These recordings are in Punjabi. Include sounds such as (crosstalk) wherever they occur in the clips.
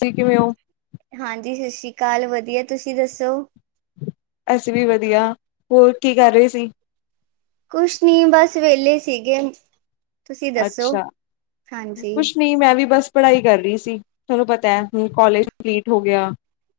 ਤੁਸੀਂ ਕਿਵੇਂ ਹੋ? ਹਾਂਜੀ ਸਤਿ ਸ੍ਰੀ ਅਕਾਲ ਵਧੀਆ, ਤੁਸੀਂ ਦੱਸੋ? ਅਸੀਂ ਵੀ ਵਧੀਆ। ਹੋਰ ਕੀ ਕਰ ਰਹੇ ਸੀ? ਕੁਛ ਨੀ ਬਸ ਵਹਲੇ ਸੀਗੇ ਤੁਸੀਂ ਦੱਸੋ? ਅੱਛਾ, ਹਾਂਜੀ ਕੁਛ ਨੀ ਮੈਂ ਵੀ ਬਸ ਪੜ੍ਹਾਈ ਕਰ ਰਹੀ ਸੀ, ਤੁਹਾਨੂੰ ਪਤਾ ਹੈ ਹੁਣ ਕੋਾਲਜ ਕੰਪਲੀਟ ਹੋ ਗਿਆ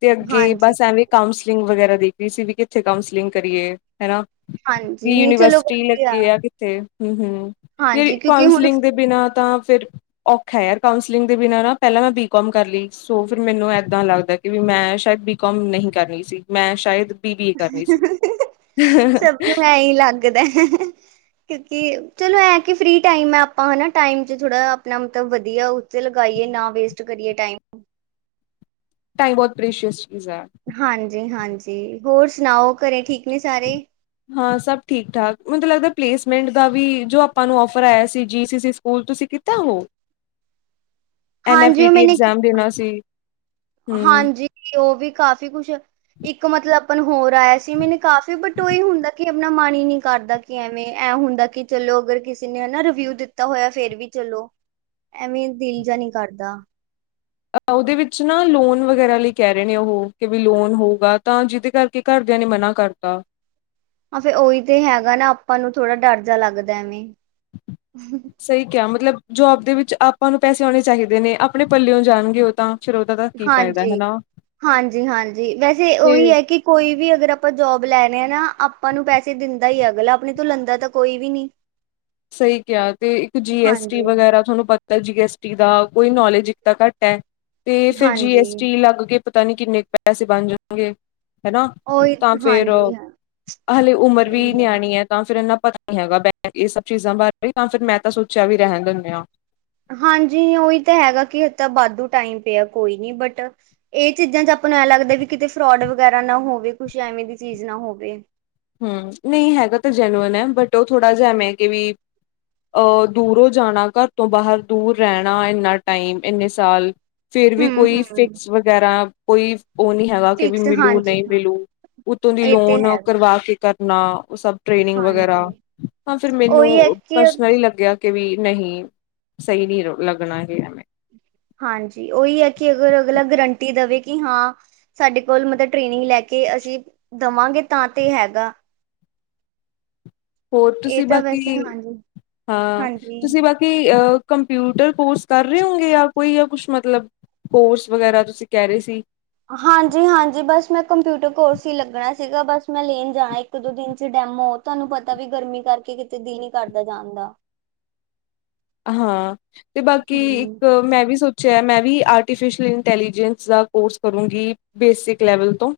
ਤੇ ਅੱਗੇ ਹਾਂਜੀ ਬਸ ਐਵੇਂ ਕਾਂਸਲ ਗ ਵਗੈਰਾ ਦੇਖ ਰਹੀ ਸੀ ਵੀ ਕਿੱਥੇ ਕਾਂਸਲਿੰਗ ਕਰੀਏ? ਹਨਾ ਹਾਂਜੀ ਵੀ ਨਹੀਂ ਚਲੋ ਯੂਨੀਵਰਸਿਟੀ ਵਧੀਆ ਲੱਗੇ ਆ ਕਿੱਥੇ? ਹਮ-ਹਮ। ਹਾਂਜੀ ਕਿਉਂਕਿ ਹੁਣ ਕਾਂਸਲਿੰਗ ਦੇ ਬਿਨਾਂ ਤਾਂ ਫਿਰ ਔਖਾ ਯਾਰ ਕਾਂਸਲਿੰਗ ਦੇ ਬਿਨਾਂ ਨਾ ਪਹਿਲਾਂ ਮੈਂ ਬੀਕੌਮ ਕਰ ਲਈ ਸੋ ਫਿਰ ਮੈਨੂੰ ਇਏਦਾਂ ਲੱਗਦਾ ਕਿ ਵੀ ਮੈਂ ਸ਼ਾਇਦ ਬੀਕਮ ਨਹੀਂ ਕਰਨੀ ਸੀ ਮੈਂ ਸ਼ਾਇਦ ਬੀ ਬੀ ਏ ਕਰਨੀ ਸੀ। ਸਭ ਨੂੰ ਐਹੀ ਲੱਗਦਾ, ਕਿਉਂਕਿ ਚਲੋ ਐਂ ਕਿ ਫਰੀ ਟਾਈਮ ਹੈ ਆਪਾਂ ਹੈ ਨਾ, ਟਾਈਮ 'ਚ ਥੋੜ੍ਹਾ ਆਪਣਾ ਮਤਲਬ ਵਧੀਆ ਉੱਚੇ ਲਗਾਈਏ ਨਾ ਵੇਸਟ ਕਰੀਏ ਟਾਈਮ। ਟਾਈਮ ਬਹੁਤ ਪ੍ਰੇਸ਼ੀਅਸ ਚੀਜ਼ ਹੈ। ਹਾਂਜੀ-ਹਾਂਜੀ ਤੇ, ਹੋਰ ਸੁਣਾਓ ਘਰੇ ਠੀਕ ਨੇ ਸਾਰੇ ਹਾਂ ਸਭ ਠੀਕ-ਠਾਕ ਮੈਨੂੰ ਲੱਗਦਾ ਪਲੇਸਮੈਂਟ ਦਾ ਵੀ ਜੋ ਆਪਾਂ ਨੂੰ ਔਫਰ ਆਇਆ ਸੀ ਜੀ ਸੀ ਸੀ ਸਕੂਲ ਤੁਸੀਂ ਕੀਤਾ ਹੋ ਐਨ ਐਫ ਹਾਂਜੀ ਪੀ ਉਹ ਟੀ ਮੈਨੇ ਐਗਜ਼ਾਮ ਦੇਣਾ ਸੀ ਹਮ ਹਾਂਜੀ ਉਹ ਵੀ ਕਾਫੀ ਕੁਛ ਇੱਕ ਇੱਕ ਮਤਲਬ ਆਪ ਨੂੰ ਹੋਰ ਇਆ ਸੀ ਮੈਨੂੰ ਕਾਫ਼ੀ ਬੁੱਤ ਓਹੀ ਹੁੰਦਾ ਕਿ ਆਪਣਾ ਮਨ ਹੀ ਨਹੀਂੀ ਕਰਦਾ ਕਿ ਐਵੇਂ ਐਂ ਹੁੰਦਾ ਕਿ ਚਲੋ ਅਗਰ ਕਿਸੇ ਨੇ ਹਨਾ ਰਿਵਿਊ ਦਿੱਤਾ ਹੋਇਆ ਫੇਰ ਵੀ ਚਲੋ ਐਵੇਂ ਦਿਲ ਜਾ ਨੀ ਕਰਦਾ ਅ ਉਹਦੇ ਵਿੱਚ ਨਾ ਲੋਨ ਵਗੈਰਾ ਲਈ ਕਹਿ ਰਹੇ ਨੇ ਉਹ, ਕਿ ਵੀ ਲੋਨ ਹੋਗਾ ਤਾਂ ਜਿਹਦੇ ਕਰਕੇ ਘਰਦਿਆਂ ਨੇ ਮਨਾ ਕਰਤਾ ਆ ਫੇਿਰ ਉਹੀ ਤੇ ਹੈਗਾ ਨਾ ਆਪਾਂ ਨੂੰ ਥੋੜਾ ਡਰ ਜਾ ਲੱਗਦਾ ਐਵੇਂ ਸਹੀ ਕਿਆ ਮਤਲਬ ਜੋਬ ਦੇ ਵਿੱਚ ਆਪਾਂ ਨੂੰ ਪੈਸੇ ਆਉਣੇ ਚਾਹੀਦੇ ਨੇ, ਆਪਣੇ ਪੱਲਿਓ ਜਾਣਗੇ ਉਹ ਤਾਂ ਫਿਰ ਉਹਦਾ ਤਾਂ ਕੀ ਫਾਇਦਾ ਹਾਂਜੀ ਹਨਾ ਹਾਂਜੀ-ਹਾਂਜੀ ਵੈਸੇ ਤੇ ਉਹੀ ਹੈ ਕਿ ਕੋਈ ਵੀ ਅਗਰ ਆਪਾਂ ਜੋਬ ਲੈਣੇ ਹ ਨਾ ਆਪਾਂ ਨੂੰ ਪੈਸੇ ਲਦਾ ਹੀ ਅਗਲਾ ਆਪਣੇ ਤੂੰ ਲੰਦਾ ਤਾਂ ਕੋਈ ਵੀ ਨੀ ਸਹੀ ਕਿਹਾ ਤੇ, ਇੱਕ ਜੀ ਐਸ ਟੀ ਵਗੈਰਾ ਤੁਹਾਨੂੰ ਪਤਾ ਜੀ ਐਸਟੀ ਦਾ ਕੋਈ ਨੌਲੇਜ ਇੱਕ ਤਾਂ ਘੱਟ ਹੈ ਤੇ, ਫੇਿਰ ਜੀ ਹਾਂਜੀ ਐਸ ਟੀ ਲੱਗ ਕੇ ਪਤਾ ਨਹੀਂ ਕਿੰਨੇ ਕੁ ਪੈਸੇ ਬਣ ਜਾਣਗੇ। ਹਨਾ, ਉਹੀ ਤਾਂ ਫੇਿਰ ਹਾਂਜੀ ਹਾਂ ਹਾਲੇ ਉਮਰ ਵੀ ਸਹੀ ਆ ਨਿਆਣੀ ਹੈ ਤਾਂ ਫੇਿਰ ਪਤਾ ਨਹੀਂੀ ਹੈਗਾ ਬੈ ਇਹ ਸਭ (unintelligible) ਚੀਜ਼ਾਂ ਬਾਰੇ ਜਾਂ ਫਿਰ ਮੈਂ ਤਾਂ ਸੋਚਿਆ ਵੀ ਰਹਿਣ ਦਿੰਦੇ ਹਾਂ (unintelligible) ਹਾਂਜੀ ਉਹੀ ਤਾਂ ਹੈਗਾ ਕਿ ਤਾਂ ਵਾਧੂ ਟਾਈਮ ਪਿਆ ਕੋਈ ਨੀ ਬਟ ਇਹ ਚੀਜ਼ਾਂ ਚ, ਆਪੂੰ ਨੂੰ ਐ ਲੱਗਦਾ ਵੀ ਕਿਤੇ ਫਰੋਡ ਵੇਗ ਵਗੈਰਾ ਨਾ ਹੋਵੇ ਕੁੱਛ ਐਵੇਂ ਦੀ ਚੀਜ਼ ਨਾ ਹੋਵੇ ਹੂੰ ਨਹੀਂ ਹੈਗਾ ਤਾਂ ਜੈਨੂਅਨ ਹੈ ਬਟ ਉਹ ਥੋੜ੍ਹਾ ਜਿਹਾ ਮੈਂ ਕਿ ਵੀ ਅਹ ਦੂਰੋਂ ਜਾਣਾ ਘਰ ਤੋਂ ਬਾਹਰ ਦੂਰ ਰਹਿਣਾ ਇੰਨਾ ਟਾਈਮ ਇੰਨੇ ਸਾਲ ਫਿਰ ਵੀ ਹੂੰ ਕੋਈ ਹੂੰ ਫਿਕਸ ਵਗੈਰਾ ਕੋਈ ਉਹ ਨੀ ਹੈਗਾ ਕਿ ਵੀ ਫਿਕਸ ਮਿਲੂ ਹਾਂਜੀ ਨਹੀਂ ਹਾਂ ਮਿਲੂ ਉੱਤੋਂ ਦੀ ਇਹ ਤੇ ਲੋਨ ਹੈਗਾ ਆ ਕੇ ਕਰਨਾ ਉਹ ਸਭ ਟ੍ਰੇਨਿੰਗ ਵਗੈਰਾ ਹਾਂਜੀ ਤਾਂ ਫਿਰ ਉਹੀ ਹੈ ਮੈਨੂੰ ਕਿ ਪਰਸਨਲੀ ਲੱਗਿਆ ਕਿ ਵੀ ਨਹੀਂ ਸਹੀ ਨਹੀਂ ਲੱਗਣਾ ਹੈ ਐਵੇਂ ਹਾਂਜੀ ਓਹੀ ਹੈ ਕਿ ਅਗਰ ਅਗਲਾ ਗਰੰਟੀ ਦੇਵੇ ਕਿ ਹਾਂ ਸਾਡੇ ਕੋਲ ਮਤਲਬ ਟ੍ਰੇਨਿੰਗ ਲੈ ਕੇ ਅਸੀਂ ਦੇਵਾਂਗੇ ਤਾਂ ਤੇ ਹੈਗਾ ਹੋਰ ਇਹ ਤੁਸੀਂ ਤਾਂ ਬਾਕੀ ਵੈਸੇ ਹਾਂਜੀ ਹਾਂ ਹਾਂਜੀ ਤੁਸੀਂ ਬਾਕੀ ਅਹ ਕੰਪਿਊਟਰ ਕੋਰਸ ਕਰ ਰਹੇ ਹੋਂਗੇ ਆਪ ਕੋਈ ਜਾਂ ਕੁਛ ਮਤਲਬ ਕੋਰਸ ਵਗੈਰਾ ਤੁਸੀਂ ਕਹਿ ਰਹੇ ਸੀ ਹਾਂਜੀ ਹਾਂਜੀ ਬਸ ਮੈਂ ਕੰਪਿਊਟਰ ਕੋਰਸ ਹੀ ਲੱਗਣਾ ਸੀਗਾ ਬਸ ਮੈਂ ਲੇਨ ਜਾਣਾ ਇੱਕ ਦੋ ਦਿਨ 'ਚ ਡੈਮੋ ਤੁਹਾਨੂੰ ਪਤਾ ਵੀ ਗਰਮੀ ਕਰਕੇ ਕਿਤੇ ਦਿਲ ਨ ਕਰਦਾ ਜਾਣਦਾ ਹਾਂ ਤੇ ਬਾਕੀ ਹੂੰ। ਇੱਕ ਮੈਂ ਵੀ ਸੋਚ ਮੈਂ ਵੀ ਆਰਟੀਫਿਸ਼ਅਲ ਇੰਟੈਲੀਜੈਂਸ ਦਾ ਕੋਰਸ ਕਰੂੰਗੀ ਬੇਸਿਕ ਲੈਵਲ ਤੋਂ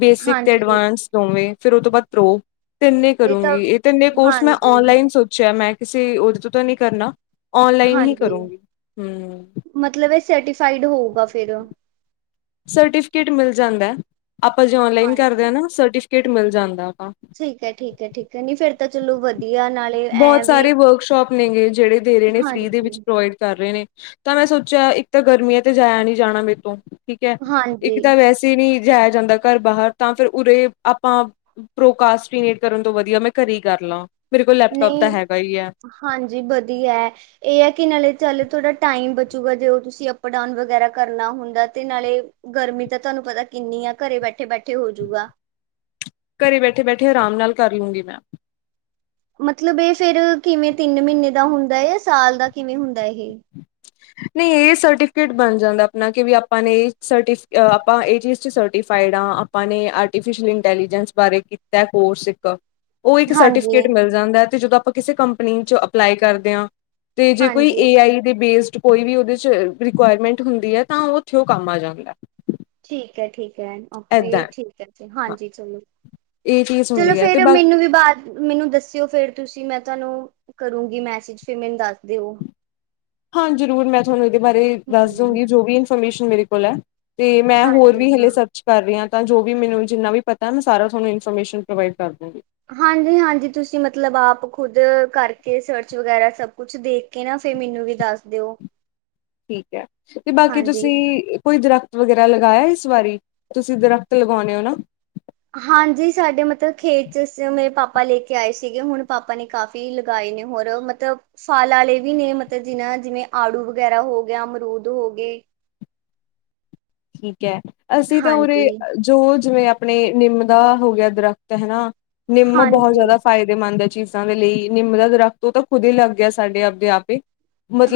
ਬੇਸਿਕ ਤੇ ਹਾਂਜੀ ਐਡਵਾਂਸ ਦੋਵੇਂ ਫਿਰ ਉਹ ਤੋਂ ਬਾਅਦ ਪ੍ਰੋੋ ਤਿੰਨੇ ਕਰੂੰਗੀ ਇਹ ਤਿੰਨੇ ਕੋਰਸ ਮੈਂ ਔਨਲਾਈਨ ਹਾਂਜੀ-ਹਾਂਜੀ ਸੋਚਿਆ ਮੈਂ ਕਿਸੇ ਉਹਦੇ ਤੋਂ ਤਾਂ ਨਹੀਂ ਕਰਨਾ ਔਨਲਾਈਨ ਹੀ ਕਰੂੰਗੀ ਹੂੰ ਸੈਟੀਫਾਈਡ ਹੋਊਗਾ ਫਿਰ ੳ ਸਰਟੀਫਿਕੇਟ ਮਿਲ ਜਾਂਦਾ ਐ ਆਪਾਂ ਜੇ ਔਨਲਾਈਨ ਕਰਦੇ ਹਾਂਜੀ। ਹੈ ਨਾ ਸਰਟੀਫਿਕੇਟ ਮਿਲ ਜਾਂਦਾ। ਠੀਕ ਹੈ ਠੀਕ ਹੈ ਠੀਕ ਹੈ ਨੀ ਫੇਰ ਤਾਂ ਚਲੋ ਵਧੀਆ ਨਾਲੇ ਐਂ ਬਹੁਤ ਵੀ ਸਾਰੇ ਵਰਕਸ਼ੋਪ ਨੇ ਗੇ ਜਿਹੜੇ ਦੇ ਰਹੇ ਨੇ ਫ੍ਰਰੀ ਦੇ ਹਾਂਜੀ-ਹਾਂਜੀ ਵਿੱਚ ਪ੍ਰੋਵਾਈਡ ਕਰ ਰਹੇ ਨੇ ਤਾਂ ਮੈਂ ਸੋਚਿਆ ਇੱਕ ਤਾਂ ਗਰਮੀ ਹੈ ਤੇ ਜਾਇਆ ਨਹੀਂ ਜਾਣਾ ਮੇਰੇ ਤੋਂ ਠੀਕ ਹੈ ਇੱਕ ਤਾਂ ਵੈਸੇ ਨਹੀਂ ਜਾਇਆ ਜਾਂਦਾ ਘਰ ਬਾਹਰ ਤਾਂ ਫਿਰ ਉਰੇ ਆਪਾਂ ਪ੍ਰੋਕਾਸਟਟ ਕਰਨ ਤੋਂ ਵਧੀਆ ਮੈਂ ਘਰੇ ਕਰਲਾ। ਨਹੀਂ, ਹਾਂਜੀ ਵਧੀਆ ਇਹ ਹੈ ਕਿ ਨਾਲੇ ਚੱਲ ਥੋੜਾ ਟਾਈਮ ਗਾ ਜੇ ਤੁਸੀਂ ਅਪ ਡਾਊਨ ਵਗੈਰਾ ਕਰਨਾ ਹੁੰਦਾ ਤੇ ਨਾਲੇ ਗਰਮੀ ਤਾਂ ਤੁਹਾਨੂੰ ਪਤਾ ਕਿੰਨੀ ਆ ਘਰੇ ਬੈਠੇ ਬੈਠੇ ਹੋਜੂਗਾ। ਘਰੇ ਬੈਠੇ ਬੈਠੇ ਆਰਾਮ ਨਾਲ ਕਰ ਲੂੰਗੀ ਮੈਂ। ਮਤਲਬ ਇਹ ਫੇਰ ਕਿਵੇਂ ਤਿੰਨ ਮਹੀਨੇ ਦਾ ਹੁੰਦਾ ਹੈ ਜਾਂ ਸਾਲ ਦਾ ਕਿਵੇਂ ਹੁੰਦਾ ਇਹ। ਨਹੀਂ ਇਹ ਸਰਟੀਫਿਕੇਟ ਬਣ ਜਾਂਦਾ ਆਪਣਾ ਕੀ ਵੀ ਆਪਾ ਇਹ ਚੀਜ਼ 'ਚ ਸੈਟੀਫਾਈਡ ਆਪਾਂ ਨੇ ਆਟੀਫੀਸਲ ਇੰਨਟੈਲੀਜਸ ਬਾਰੇ ਕੀਤਾ ਕੋਰਸ। ਉਹ ਇੱਕ ਸਰਟੀਫਿਕੇਟ ਹਾਂਜੀ-ਹਾਂਜੀ ਮਿਲ ਜਾਂਦਾ ਹੈ ਤੇ ਜਦੋਂ। ਆਪਾਂ ਕਿਸੇ ਕੰਪਨੀ ਚ ਅਪਲਾਈ ਕਰਦੇ ਹਾਂ? ਤੇ ਜੇ ਕੋਈ ਏ ਆਈ ਦੇ ਬੇਸ। ਕੋਈ ਵੀ ਉਹਦੇ ਚ ਰਿਕੁਆਇਰਮੈਂਟ ਹੁੰਦੀ ਹੈ ਤਾਂ ਉਹ ਉੱਥੇ ਕੰਮ ਆ ਜਾਂਦਾ ਹੈ। ਕਹੈ ਠੀਕ। ਕਹੈ ਠੀਕ ਹੈ ਹਾਂ ਹਾਂਜੀ ਚਲੋ ਇਹ ਚੀਜ਼ ਚਲੋ ਹੁੰਦੀ ਹੈ ਤੇ ਫੇਰ ਬਾ ਮੈਨੂੰ ਵੀ ਬਾਅਦ ਮੈਨੂੰ ਦੱਸਿਓ ਫੇਰ ਤੁਸੀਂ ਮੈਂ ਤੁਹਾਨੂੰ। ਕਰੂੰਗੀ ਮੈਸੇਜ ਫਿਰ ਮੈਨੂੰ ਦੱਸ ਦਿਓ? ਹਾਂ ਜ਼ਰੂਰ ਮੈਂ ਤੁਹਾਨੂੰ ਇਹਦੇ ਬਾਰੇ ਦੱਸ ਹਮ ਦੂੰਗੀ ਜੋ ਵੀ ਇਨਫੋਰਮੇਸ਼ਨ। ਮੇਰੇ ਕੋਲ ਹੈ। ਤੇ ਮੈਂ ਹੋਰ ਹਾਂਜੀ ਵੀ ਹਲੇ ਹਾਂ ਸਰਚ ਕਰ ਰਿਹਾ ਹੈ। ਤਾਂ ਜੋ ਵੀ ਮੈਨੂੰ ਜਿੰਨਾ ਵੀ ਪਤਾ ਹੈ ਮੈਂ ਸਾਰਾ ਤੁਹਾਨੂੰ ਇਨਫੋਰਮੇਸ਼ਨ ਪ੍ਰੋਵਾਈਡ ਕਰ ਦੂੰਗੀ। ਹਾਂਜੀ ਹਾਂਜੀ ਤੁਸੀਂ ਮਤਲਬ ਆਪ ਖੁਦ ਕਰਕੇ ਸਰਚ ਵਗੈਰਾ ਸਭ ਕੁਛ ਦੇਖ ਕੇ ਨਾ ਫਿਰ ਮੈਨੂੰ ਵੀ ਦੱਸ ਦਿਓ? ਠੀਕ ਹੈ ਤੇ ਬਾਕੀ ਹਾਂਜੀ। ਤੁਸੀਂ ਕੋਈ ਦਰਖਤ ਵਗੈਰਾ। ਲਗਾਇਆ ਇਸ ਵਾਰੀ ਤੁਸੀਂ ਦਰਖਤ ਲਗਾਉਣੇ ਹੋ ਨਾ। ਹਾਂਜੀ ਸਾਡੇ ਮਤਲਬ ਖੇਤ ਚ ਮੇਰੇ ਪਾਪਾ ਲੈ ਕੇ ਆਏ ਸੀਗੇ ਹੁਣ ਪਾਪਾ ਨੇ ਕਾਫ਼ੀ ਲਗਾਏ ਨੇ ਹੋਰ ਮਤਲਬ ਫਲ ਵਾਲੇ ਵੀ ਨੇ ਮਤਲਬ ਜਿਨਾ ਜਿਵੇਂ ਆੜੂ ਵਗੈਰਾ ਹੋ ਗਿਆ, ਅਮਰੂਦ ਹੋ ਗਏ। ਠੀਕ। ਹੈ ਅਸੀਂ ਤਾਂ ਉਰੇ ਜੋ। ਜਿਵੇਂ ਆਪਣੇ ਨਿੰਮ ਦਾ ਹੋ ਗਿਆ ਦਰਖਤ ਹਨਾ। ਨਿੰਮ ਬਹੁਤ ਹਾਂਜੀ-ਹਾਂਜੀ ਜ਼ਿਆਦਾ ਫਾਇਦੇਮੰਦ ਹੈ ਚੀਜ਼। ਚੀਜ਼ਾਂ ਦੇ ਲਈ ਨਿੰਮ ਦਾ ਦਰੱਖਤ ਉਹ ਤਾਂ ਖੁਦ ਹੀ ਲੱਗ ਗਿਆ ਸਾਡੇ ਆਪਦੇ ਆਪ ਹੀ।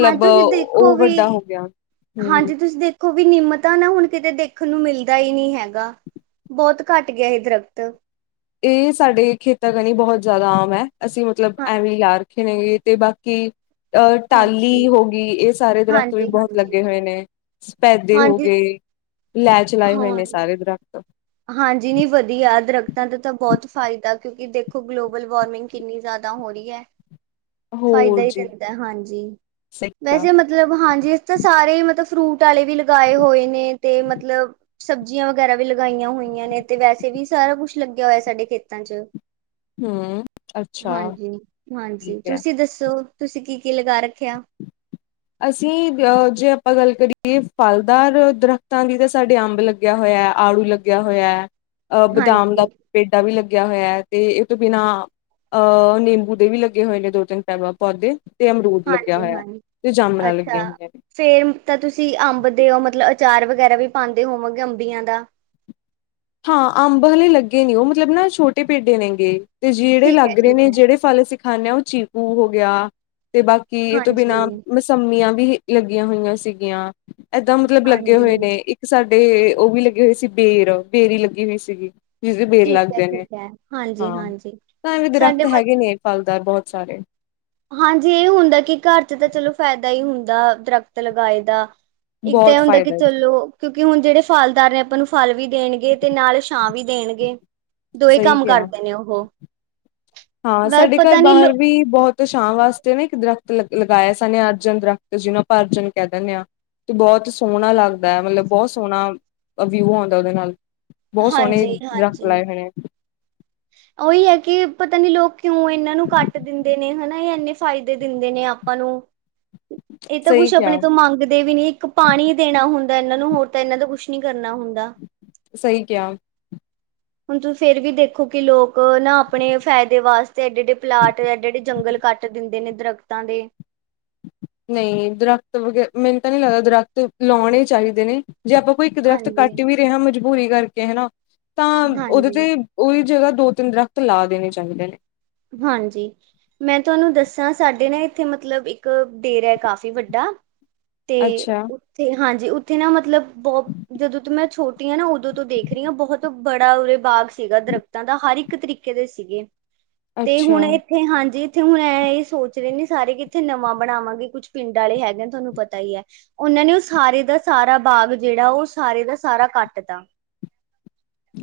ਹਾਂ ਤੁਸੀਂ ਦੇਖੋ ਉਹ ਵੀ ਵੱਡਾ ਹੋ ਗਿਆ ਹੂੰ। ਹਾਂਜੀ ਤੁਸੀਂ ਦੇਖੋ ਵੀ ਨਿੰਮ ਤਾ ਨਾ ਹੁਣ ਕਿਤੇ ਦੇਖਣ ਨੂੰ ਮਿਲਦਾ ਹੀ ਨਹੀਂ ਹੈਗਾ ਬਹੁਤ ਘੱਟ ਗਿਆ ਹੈ ਇਹ ਦਰਖਤ। ਇਹ ਸਾਡੇ ਖੇਤਾਂ ਰਾਹੀਂ ਬਹੁਤ ਜ਼ਿਆਦਾ ਆਮ ਹੈ। ਅਸੀਂ ਮਤਲਬ ਹਾਂ ਐਵੀਂ ਯਾਰ। ਰੱਖੇ ਨੇਗੇ ਤੇ ਬਾਕੀ। ਅ ਹਾਂਜੀ-ਹਾਂਜੀ-ਹਾਂਜੀ। ਟਾਹਲੀ ਹੋ ਗਈ ਇਹ ਸਾਰੇ ਦਰਖਤ ਵੀ ਹਾਂਜੀ ਬਹੁਤ ਹਾਂਜੀ ਲੱਗੇ ਹੋਏ ਨੇ ਸਪੈਦੇ ਹੋ ਹਾਂਜੀ ਗਏ ਲੈਣ ਚ ਲਾਏ ਹੋਏ ਹਾਂ ਨੇ ਸਾਰੇ ਦਰਖਤ। ਹਾਂਜੀ ਨਹੀਂ ਵਧੀਆ ਦਰਖਤਾਂ ਦਾ ਤਾਂ ਬਹੁਤ ਫਾਇਦਾ ਕਿਉਂਕਿ ਦੇਖੋ ਗਲੋਬਲ ਵਾਰਮਿੰਗ ਕਿੰਨੀ ਜ਼ਿਆਦਾ ਹੋ ਰਹੀ ਹੈ? ਫਾਇਦਾ ਹੋਰ ਹੀ ਜੀ ਦਿੰਦਾ ਹਾਂਜੀ ਸਹੀ ਕਿਹਾ ਵੈਸੇ ਮਤਲਬ ਹਾਂਜੀ ਇਸ ਤਾਂ ਸਾਰੇ ਹੀ ਮਤਲਬ। ਫਰੂਟ ਵਾਲੇ ਵੀ ਲਗਾਏ ਹੋਏ ਨੇ ਤੇ ਮਤਲਬ ਸਬਜ਼ੀਆਂ ਵਗੈਰਾ ਵੀ। ਲਗਾਈਆਂ ਹੋਈਆਂ ਨੇ ਤੇ ਵੈਸੇ ਵੀ ਸਾਰਾ ਕੁੱਛ ਲੱਗਿਆ ਹੋਇਆ ਸਾਡੇ ਖੇਤਾਂ ਚ। ਹੂੰ ਅੱਛਾ ਹਾਂਜੀ ਠੀਕ ਹਾਂਜੀ ਹੈ ਤੁਸੀਂ ਦੱਸੋ? ਤੁਸੀਂ ਕੀ ਕੀ ਲਗਾ ਰੱਖਿਆ? ਅਸੀਂ ਅ ਜੇ ਆਪਾਂ ਗੱਲ ਕਰੀਏ ਫਲਦਾਰ ਦਰਖਤਾਂ ਦੀ ਤਾਂ ਸਾਡੇ ਅੰਬ ਲੱਗਿਆ ਹੋਇਆ ਹੈ, ਆੜੂ ਲੱਗਿਆ ਹੋਇਆ ਹੈ। ਅਹ ਬਦਾਮ ਦਾ ਹਾਂਜੀ ਪੇਡਾ ਵੀ ਲੱਗਾ। ਲੱਗਿਆ ਹੋਇਆ ਤੇ ਇਹ ਤੋਂ ਬਿਨਾਂ ਅਹ ਨਿੰਬੂ ਦੇ ਵੀ ਲੱਗੇ ਹੋਏ ਨੇ ਦੋ ਤਿੰਨ ਪੈ ਪੌਦੇ। ਤੇ, ਅਮਰੂਦ ਲੱਗਿਆ ਹਾਂਜੀ ਹੋਇਆ। ਹਾਂ ਤੇ ਜਾਮਣਾਂ ਅੱਛਾ, ਲੱਗੀਆਂ ਹੋਈਆਂ ਨੇ ਸੈਮ ਤਾਂ ਤੁਸੀਂ ਅੰਬ ਦੇ ਹੋ ਮਤਲਬ। ਅਚਾਰ ਵਗੈਰਾ ਵੀ ਪਾਦੇ ਹੋਵਾਂਗੇ ਅੰਬੀਆਂ ਦਾ। ਹਾਂ ਅੰਬ ਹਲੇ ਲੱਗੇ ਨੀ ਉਹ ਮੁਜਲਬ ਨਾ ਛੋਟੇ ਪੇਡੇ ਨੇ ਗੇ ਤੇ ਜਿਹੜੇ ਠੀਕ ਹੈ ਲੱਗ ਰਹੇ ਠੀਕ ਨੇ ਹੈ ਜਿਹੜੇ ਫਲ ਅਸੀਂ ਖਾਂਣੇ ਓ ਚੀਕੂ ਹੋ ਗਿਆ। ਤੇ ਬਾਕੀ ਏ ਤੋਂ ਹਾਂਜੀ, ਬਿਨਾਂ ਮਸੰਮੀਆਂ ਵੀ ਏ ਅਗੀਆਂ ਹੋਈਆਂ ਸੀ ਗੀਆਂ। ਏਦਾਂ ਮਤਲਬ ਲੱਗੇ ਹੋਏ ਹਾਂਜੀ ਇੱਕ ਸਾ ਤੇ ਉਹ ਵੀ ਲੱਗੇ ਹੋਏ ਸੀ ਬੇ। ਬੇਰੀ ਲੱਗੀ ਹੋਈ ਸੀ ਗੀ। ਜਦੇ ਬੇਰ ਠੀਕ ਹੈ, ਲੱਗਦੇ ਨੇ ਠੀਕ ਹੈ, ਹਾਂਜੀ, ਹਾਂ, ਹਾਂਜੀ ਤਾਂ ਇਹਵੇਂ ਦਰਖਤ ਸਾਡੇ ਮ ਹੈਗੇ ਨੇ ਫਲਦਾਰ ਬਹੁਤ। ਸਾਰੇ। ਹਾਂਜੀ ਇਹ ਹੁੰਦਾ ਕਿ ਘਰ ਚ ਤਾਂ ਚਲੋ ਫਾਇਦਾ ਹੀ ਹੁੰ ਦਾ--ਦਰਖਤ ਲਗਾਏ ਦਾ। ਇੱਕ ਤਾਂ ਇਹ ਬਹੁਤ ਹੁੰਦਾ ਕਿ ਫਾਇਦਾ ਚਲੋ ਕਿਉਂਕਿ ਹੁਣ ਜਿਹੜੇ ਫਲਦਾਰ ਆਪਾਂ ਨੂੰ ਫਲ ਵੀ ਦੇਣਗੇ ਤੇ ਨਾਲ ਛਾਂ ਵੀ ਦੇਣਗੇ। ਦੋਏ, ਸਹੀ ਕੰਮ ਕਿਹਾ ਕਰਦੇ ਨੇ ਉਹ। ਹਾਂ ਵੈਸੇ ਸਾਡੇ ਘਰ ਪਤਾ ਨੀ ਬਾਹਰ ਵੀ ਬਹੁਤ। ਸ਼ਾਮ ਵਾਸਤੇ ਨਾ ਇੱਕ ਦਰਖਤ ਲਗਾਏ ਸਨੇ ਅਰਜਨ ਦਰਖਤ ਜਿਹਨੂੰ ਆਪਾਂ ਅਰਜਨ ਕਹਿ ਦਿੰਦੇ ਹਾਂ ਤੇ ਬਹੁਤ ਸੋਹਣਾ ਲੱਗਦਾ ਹੈ ਮਤਲਬ ਬਹੁਤ ਸੋਹਣਾ ਵਿਊ ਆਉਂਦਾ ਉਹਦੇ ਨਾਲ ਬਹੁਤ ਸੋਹਣੇ ਹਾਂਜੀ, ਦਰੱਖਤ ਹਾਂਜੀ। ਲਾਏ ਹੋਏ ਨੇ ਉਹੀ ਹੈ ਕਿ, ਪਤਾ ਨਈ ਲੋਕ, ਕਿਉਂ ਇਹਨਾਂ ਨੂੰ ਕੱਟ, ਦਿੰਦੇ ਨੇ ਹਨਾ ਜਾਣਿਕ। ਫਾਇਦੇ, ਦਿੰਦੇ ਨੇ ਆਪਾਂ ਨੂੰ। ਇਹ ਤਾਂ ਸਹੀ ਕੁੱਛ ਕਿਹਾ ਆਪਣੇ ਤੋਂ ਮੰਗਦੇ ਵੀ ਨੀ- ਇੱਕ ਪਾਣੀ ਦੇਣਾ ਹੁੰਦਾ। ਇਹਨਾਂ ਨੂੰ ਹੋਰ ਤਾਂ ਇਹਨਾਂ ਦਾ ਕੁਛ ਨੀ ਕਰਨਾ ਹੁੰਦਾ। ਸਹੀ, ਕਿਆ। ਹੁਣ ਤੂੰ ਫੇਰ ਵੀ ਦੇਖ। ਕਿਉਂਕਿ, ਲੋਕ ਨਾ ਆਪਣੇ ਫ਼ਾਇਦੇ ਵਾਸਤੇ। ਤੇ ਏਡੇ ਏਡੇ ਪਲਾਟਐਡੇ--ਐਡੇ ਜੰਗਲ ਕਟ ਦੇਦੈ ਨੇ। ਦਰਖਤਾਂ ਦੇ। ਨਹੀਂ ਦਰਖਤ, ਮੈਨੂੰ ਤੇ ਨਹੀਂ ਲੱਗਦਾ ਦਰਖਤ ਲਾਉਣੇ ਚਾਹੀਦੇ ਨੇ। ਜੇ ਆਪਾਂ ਕੋਈ-ਦਰਖਤ ਹਾਂਜੀ ਕੱਟ ਵੀ ਰਹੇ ਹਾਂ ਮਜ਼- ਬੂਰੀ ਕਰਕੇ ਹਨਾ- ਤਾਂ ਉਹਦੇ ਹਾਂਜੀ ਤੇ ਉਹੀ ਜਗ੍ਹਾ- ਦੋ ਤਿੰਨ ਦਰਖ਼ਤ ਲਾ ਦੇਣੇ ਚਾਹੀਦੇ ਨੇ। ਹਾਂਜੀ ਮੈਂ ਤੁਹਾਨੂੰ ਦੱਸਾਂ ਸਾਡੇ ਨਾ ਇੱਥੇ ਮਤਲਬ ਇੱਕ ਡੇਰਾ ਐ ਕਾਫ਼ੀ ਵੱਡਾ- ਤੇ ਅੱਛਾ ਉੱਥੇ ਹਾਂਜੀ ਊ- ਤੇ ਨਾ ਮਤਲਬ- ਬਹੁ ਜਦੋਂ ਤੂੰ ਮੈਂ ਛੋ- ਟੀ ਆ ਨਾ ਉਦੋਂ ਤੋਂ ਦੇਖ ਰਹੀਆਂ ਬਹੁਤ ਬੜਾ ਉਰੇ ਬਾਗ ਸੀਗਾ ਦਰਖਤਾਂ ਦਾ ਹਰ ਇੱਕ ਤਰੀਕੇ ਦੇ ਸੀਗੇ। ਤੇ ਅੱਛਾ ਹੁਣ ਇੱਥੇ ਹਾਂਜੀ- ਇੱਥੇ ਹੁਣ ਇਹ ਸੋਚ ਰਹੇ ਨੇ ਸਾਰੇ ਕਿ ਇੱਥੇ ਨਵਾਂ ਬਣਾਵਾਂਗੇ ਕੁੱਛ ਪਿੰਡ ਵਾਲੇ ਹੈਗੇ ਨੇ ਤੁਹਾਨੂੰ ਪਤਾ ਹੀ ਹੈ ਉਹਨਾਂ ਨੇ ਉਹ ਸਾਰੇ ਦਾ ਸਾਰਾ ਬਾਗ ਜਿਹੜਾ ਉਹ ਸਾਰੇ ਦਾ ਸਾਰਾ ਕੱਟ ਤਾ।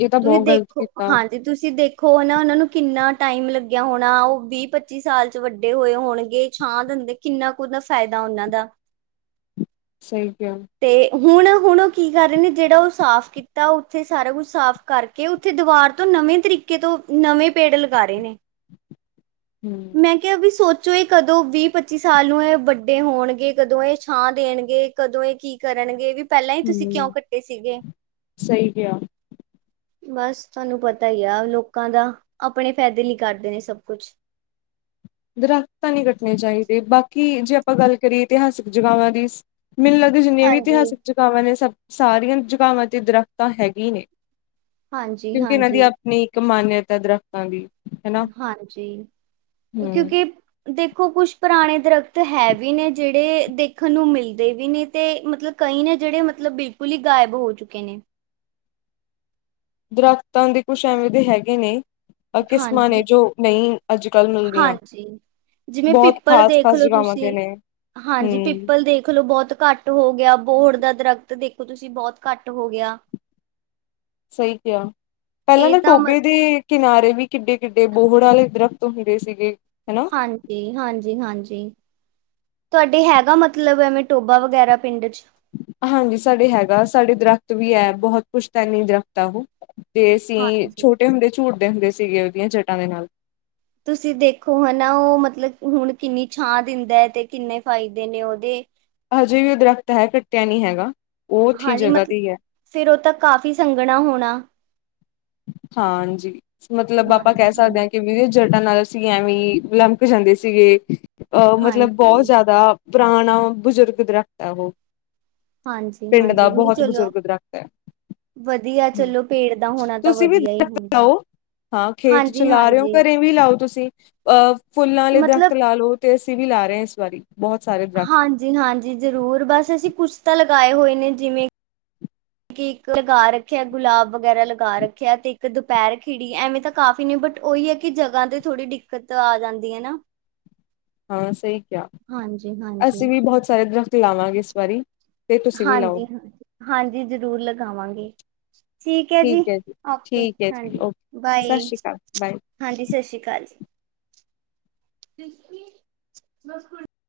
ਇਹ ਤਾਂ ਤੁਸੀਂ ਬਹੁਤ ਗ਼ਲਤ ਦੇਖੋ ਕੀਤਾ ਹਾਂਜੀ ਤੁਸੀਂ ਦੇ- ਖੋ ਨਾ ਉਹ ਨੂੰ ਕਿੰਨਾ ਟਾਈਮ ਲੱ- ਲੱਗਿਆ ਹੋਣਾ, ਉਹ ਵੀਹ ਪੱਚੀ ਸਾਲ ਚ ਵੱਡੇ ਹੋਏ ਹੋਣਗੇ, ਛਾਂ ਦਿੰਦੇ ਕਿੰਨਾ ਕੁਨਾ ਫਾਇਦਾ ਉਹਨਾਂ ਦਾ। ਸਹੀ ਕਿਹਾ। ਤੇ ਹੁਣ ਹੁਣ ਉਹ ਕੀ ਕਰ ਰਹੇ ਨੇ ਜਿਹੜਾ ਉਹ ਸਾਫ਼ ਕੀਤਾ ਉੱਥੇ ਸਾਰਾ ਕੁਛ ਸਾਫ਼ ਕਰਕੇ ਉੱਥੇ ਦਵਾਰ ਤੋਂ ਨਵੇਂ ਤਰੀਕੇ ਤੋਂ ਨਵੇਂ ਪੇੜ ਲਗਾ ਰਹੇ ਨੇ। ਹਮ ਮੈਂ ਕਿਹਾ ਵੀ ਸੋਚੋ- ਚੋ ਇਹ ਕਦੋਂ ਵੀਹ ਪੱਚੀ ਸਾਲ ਨੂੰ ਇਹ ਵੱਡੇ ਹੋਣਗੇ, ਕਦੋਂ ਇਹ ਛਾਂ ਦੇਣਗੇ, ਕਦੋਂ ਇਹ ਕੀ ਕਰਨਗੇ, ਵੀ- ਪਹਿਲਾਂ ਹੀ ਤੁਸੀਂ ਹਮ ਕਿਉਂ ਕੱਟੇ ਸੀਗੇ? ਸਹੀ ਕਿਹਾ ਬਸ ਤੁਹਾਨੂੰ ਪਤਾ ਹੀ ਆ ਲੋਕਾਂ ਦਾ ਆਪਣੇ ਫਾਇਦੇ ਲਈ- ਕਰਦੇ ਨੇ ਸਭ ਕੁਛ। ਦਰਖਤ ਤਾਂ ਨੀ ਕੱਟਣੇ ਚਾਹੀਦੇ ਬਾਕੀ- ਕੀ ਜੇ ਆਪਾਂ ਗੱਲ ਕਰੀਏ ਇਤਿਹਾਸਿਕ ਜਗ੍ਹਾਵਾਂ ਦੀ- ਮੈਨੂੰ ਲੱਗਦਾ ਜਿੰਨੀਆਂ ਵੀ ਹਾਂਜੀ ਇਤਿਹਾਸਿਕ ਜਗਾਵਾਂ ਨੇ ਸਭ- ਸਾਰੀਆਂ ਜਗਾਵਾਂ ਤੇ ਦਰੱਖਤਾਂ ਹੈਗੇ ਨੇ। ਹਾਂਜੀ ਕਿਉਂਕਿ ਇਹਨਾਂ ਦੀ ਹਾਂਜੀ ਆਪਣੀ- ਇੱਕ ਮਾਨਿਅਤ ਹੈ ਦਰੱਖਤਾਂ ਦੀ। ਹਨਾ ਹਾਂਜੀ। ਉਹ ਹੂੰ ਕਿਉਂਕਿ- ਦੇਖੋ ਕੁਛ ਪੁਰਾਣੇ ਦਰਖਤ ਹੈ ਵੀ ਨੇ ਜਿਹੜੇ ਦੇਖਣ ਨੂੰ ਮਿਲਦੇ ਵੀ ਨੇ ਤੇ ਮਤਲਬ ਕਈ ਨੇ ਜਿਹੜੇ ਮਤਲਬ ਬਿਲਕੁਲ ਹੀ ਗਾਇਬ ਹੋ ਚੁੱਕੇ ਨੇ। ਦਰਖਤਾਂ ਦੇ ਕੁਛ ਐਵੇਂ ਦੇ ਹੈਗੇ ਨੇ- ਕਿਸਮਾਂ ਨੇ ਹਾਂਜੀ ਜੋ ਨਹੀਂ ਅੱਜ ਕੱਲ੍ਹ ਮਿਲਦੀਆਂ ਹਾਂਜੀ ਜਿਵੇਂ ਬਹੁਤ ਪਿੱਪਲ ਖਾਸ ਖਾਸ ਦੇਖਲੋ ਜਗ੍ਹਾਵਾਂ ਤੇ ਤੁਸੀਂ ਨੇ ਹਾਂਜੀ ਹੂੰ ਪਿੱਪਲ ਦੇਖਲੋ ਬਹੁਤ ਘੱਟ ਹੋ ਗਿਆ- ਬੋਹੜ ਦਾ ਦਰਖਤ ਦੇਖੋ ਤੁਸੀਂ ਬਹੁਤ ਘੱਟ ਹੋ ਗਿਆ- ਸਹੀ ਕਿਹਾ ਪਹਿਲਾਂ ਇਹ ਤਾਂ ਮ ਟੋਭੇ ਦੇ ਕਿਨਾਰੇ ਵੀ ਕਿੱਡੇ ਕਿੱਡੇ ਬੋਹੜ ਵਾਲੇ ਦਰਖਤ ਹੁੰਦੇ ਸੀਗੇ ਹਨਾ ਹਾਂਜੀ ਹਾਂਜੀ ਹਾਂਜੀ ਤੁਹਾਡੇ ਹੈਗਾ ਮਤਲਬ ਐਵੇਂ ਟੋਭਾ ਵਗੈਰਾ ਪਿੰਡ ਚ ਹਾਂਜੀ ਸਾਡੇ ਹੈਗਾ ਸਾਡੇ ਦਰਖਤ ਵੀ ਹੈ ਬਹੁਤ ਪੁਸ਼ਤਾਨੀ ਦਰੱਖਤ ਦੀ ਤੇ ਅਸੀਂ ਹਾਂਜੀ ਛੋਟੇ ਹੁੰਦੇ ਝੂਟੇ ਹੁੰਦੇ ਸੀਗੇ ਉਹਦੀਆਂ ਜੱਟਾਂ ਦੇ ਨਾਲ ਤੁਸੀਂ ਦੇਖੋ ਹਨਾ, ਉਹ ਮਤਲਬ ਹੁਣ ਕਿੰਨੀ ਛਾਂ ਦਿੰਦਾ ਹੈ ਤੇ ਕਿੰਨੇ ਫਾਇਦੇ ਨੇ ਉਹਦੇ ਹਜੇ ਵੀ ਉਹ ਦਰੱਖਤ ਹੈ ਕੱਟਿਆ ਨੀ ਹੈਗਾ। ਉਹ ਉੱਥੇ ਹਾਂਜੀ ਜਗ੍ਹਾ ਤੇ ਮਤਲਬ ਹੀ ਹੈ ਫਿਰ ਉਹ ਤਾਂ ਕਾਫ਼ੀ ਸੰਘਣਾ ਹੋਣਾ। ਹਾਂਜੀ। ਮਤਲਬ ਆਪਾਂ ਹਾਂਜੀ, ਕਹਿ ਸਕਦੇ ਹਾਂਜੀ, ਹਾਂ ਕਿ ਵੀਰੇ ਜਟਾਂ ਨਾਲ ਅਸੀਂ ਐਵੇਂ ਲਮਕ ਜਾਂਦੇ ਸੀਗੇ ਅਹ ਮਤਲਬ ਬਹੁਤ ਹਾਂਜੀ। ਜ਼ਿਆਦਾ ਪੁਰਾਣਾ ਬਜ਼ੁਰਗ ਦਰੱਖਤ ਹੈ ਉਹ ਹਾਂਜੀ ਪਿੰਡ ਦਾ ਹਾਂਜੀ ਨਹੀਂ ਬਹੁਤ ਚਲੋ ਬਜ਼ੁਰਗ ਦਰਖਤ ਹੈ ਵਧੀਆ ਚਲੋ ਪੇੜ ਦਾ ਹੋਣਾ ਤਾਂ ਤੁਸੀਂ ਵੀ ਵਧੀਆ ਹੀ ਦਰੱਖਤ ਹੁੰਦਾ। ਲਾਓ ਹਾਂ ਖੇਤ ਹਾਂਜੀ, ਚਲਾ ਲਾ ਰਹੇ ਹੋ ਹਾਂਜੀ ਘਰੇ ਵੀ ਲਾਓ ਤੁਸੀਂ ਅਹ ਫੁੱਲਾਂ ਵਾਲੇ ਦਰਖਤ ਲਾ ਲਓ ਤੇ ਵੀ ਲਾ ਰਹੇ ਇਸ ਵਾਰੀ ਬਹੁਤ ਸਾਰੇ ਦਰਖਤ ਹਾਂਜੀ ਹਾਂਜੀ ਜ਼ਰੂਰ ਬਸ ਅਸੀਂ ਕੁਛ ਤਾਂ ਲਗਾਏ ਹੋਏ ਨੇ ਜਿਵੇਂ ਕਿ ਇੱਕ ਲਗਾ ਰੱਖਿਆ ਗੁਲਾਬ ਵਗੈਰਾ ਲਗਾ ਰੱਖਿਆ ਤੇ ਇੱਕ ਦੁਪਹਿਰ ਖਿੜੀ ਐਵੇਂ ਤਾਂ ਕਾਫ਼ੀ ਨੇ ਬਟ ਉਹੀ ਹੈ ਕਿ ਜਗ੍ਹਾ ਤੇ ਥੋੜ੍ਹੀ ਦਿੱਕਤ ਆ ਜਾਂਦੀ ਹੈ ਨਾ ਹਾਂ ਸਹੀ ਕਿਹਾ ਹਾਂਜੀ-ਹਾਂਜੀ। ਅਸੀਂ ਵੀ ਬਹੁਤ ਸਾਰੇ ਦਰਖਤ ਲਾਵਾਂਗੇ ਇਸ ਵਾਰੀ ਤੇ ਤੁਸੀਂ ਵੀ ਲਾਓ ਹਾਂਜੀ ਹਾਂਜੀ ਹਾਂਜੀ ਜ਼ਰੂਰ ਲਗਾਵਾਂਗੇ ਠੀਕ ਹੈ, ਜੀ ਓਕੇ ਠੀਕ ਹੈ ਜੀ ਹਾਂਜੀ ਓਕੇ ਸਤਿ ਬਾਏ ਸ਼੍ਰੀ ਅਕਾਲ ਬਾਏ ਹਾਂਜੀ ਸਤਿ ਸ੍ਰੀ ਅਕਾਲ ਜੀ। (unintelligible)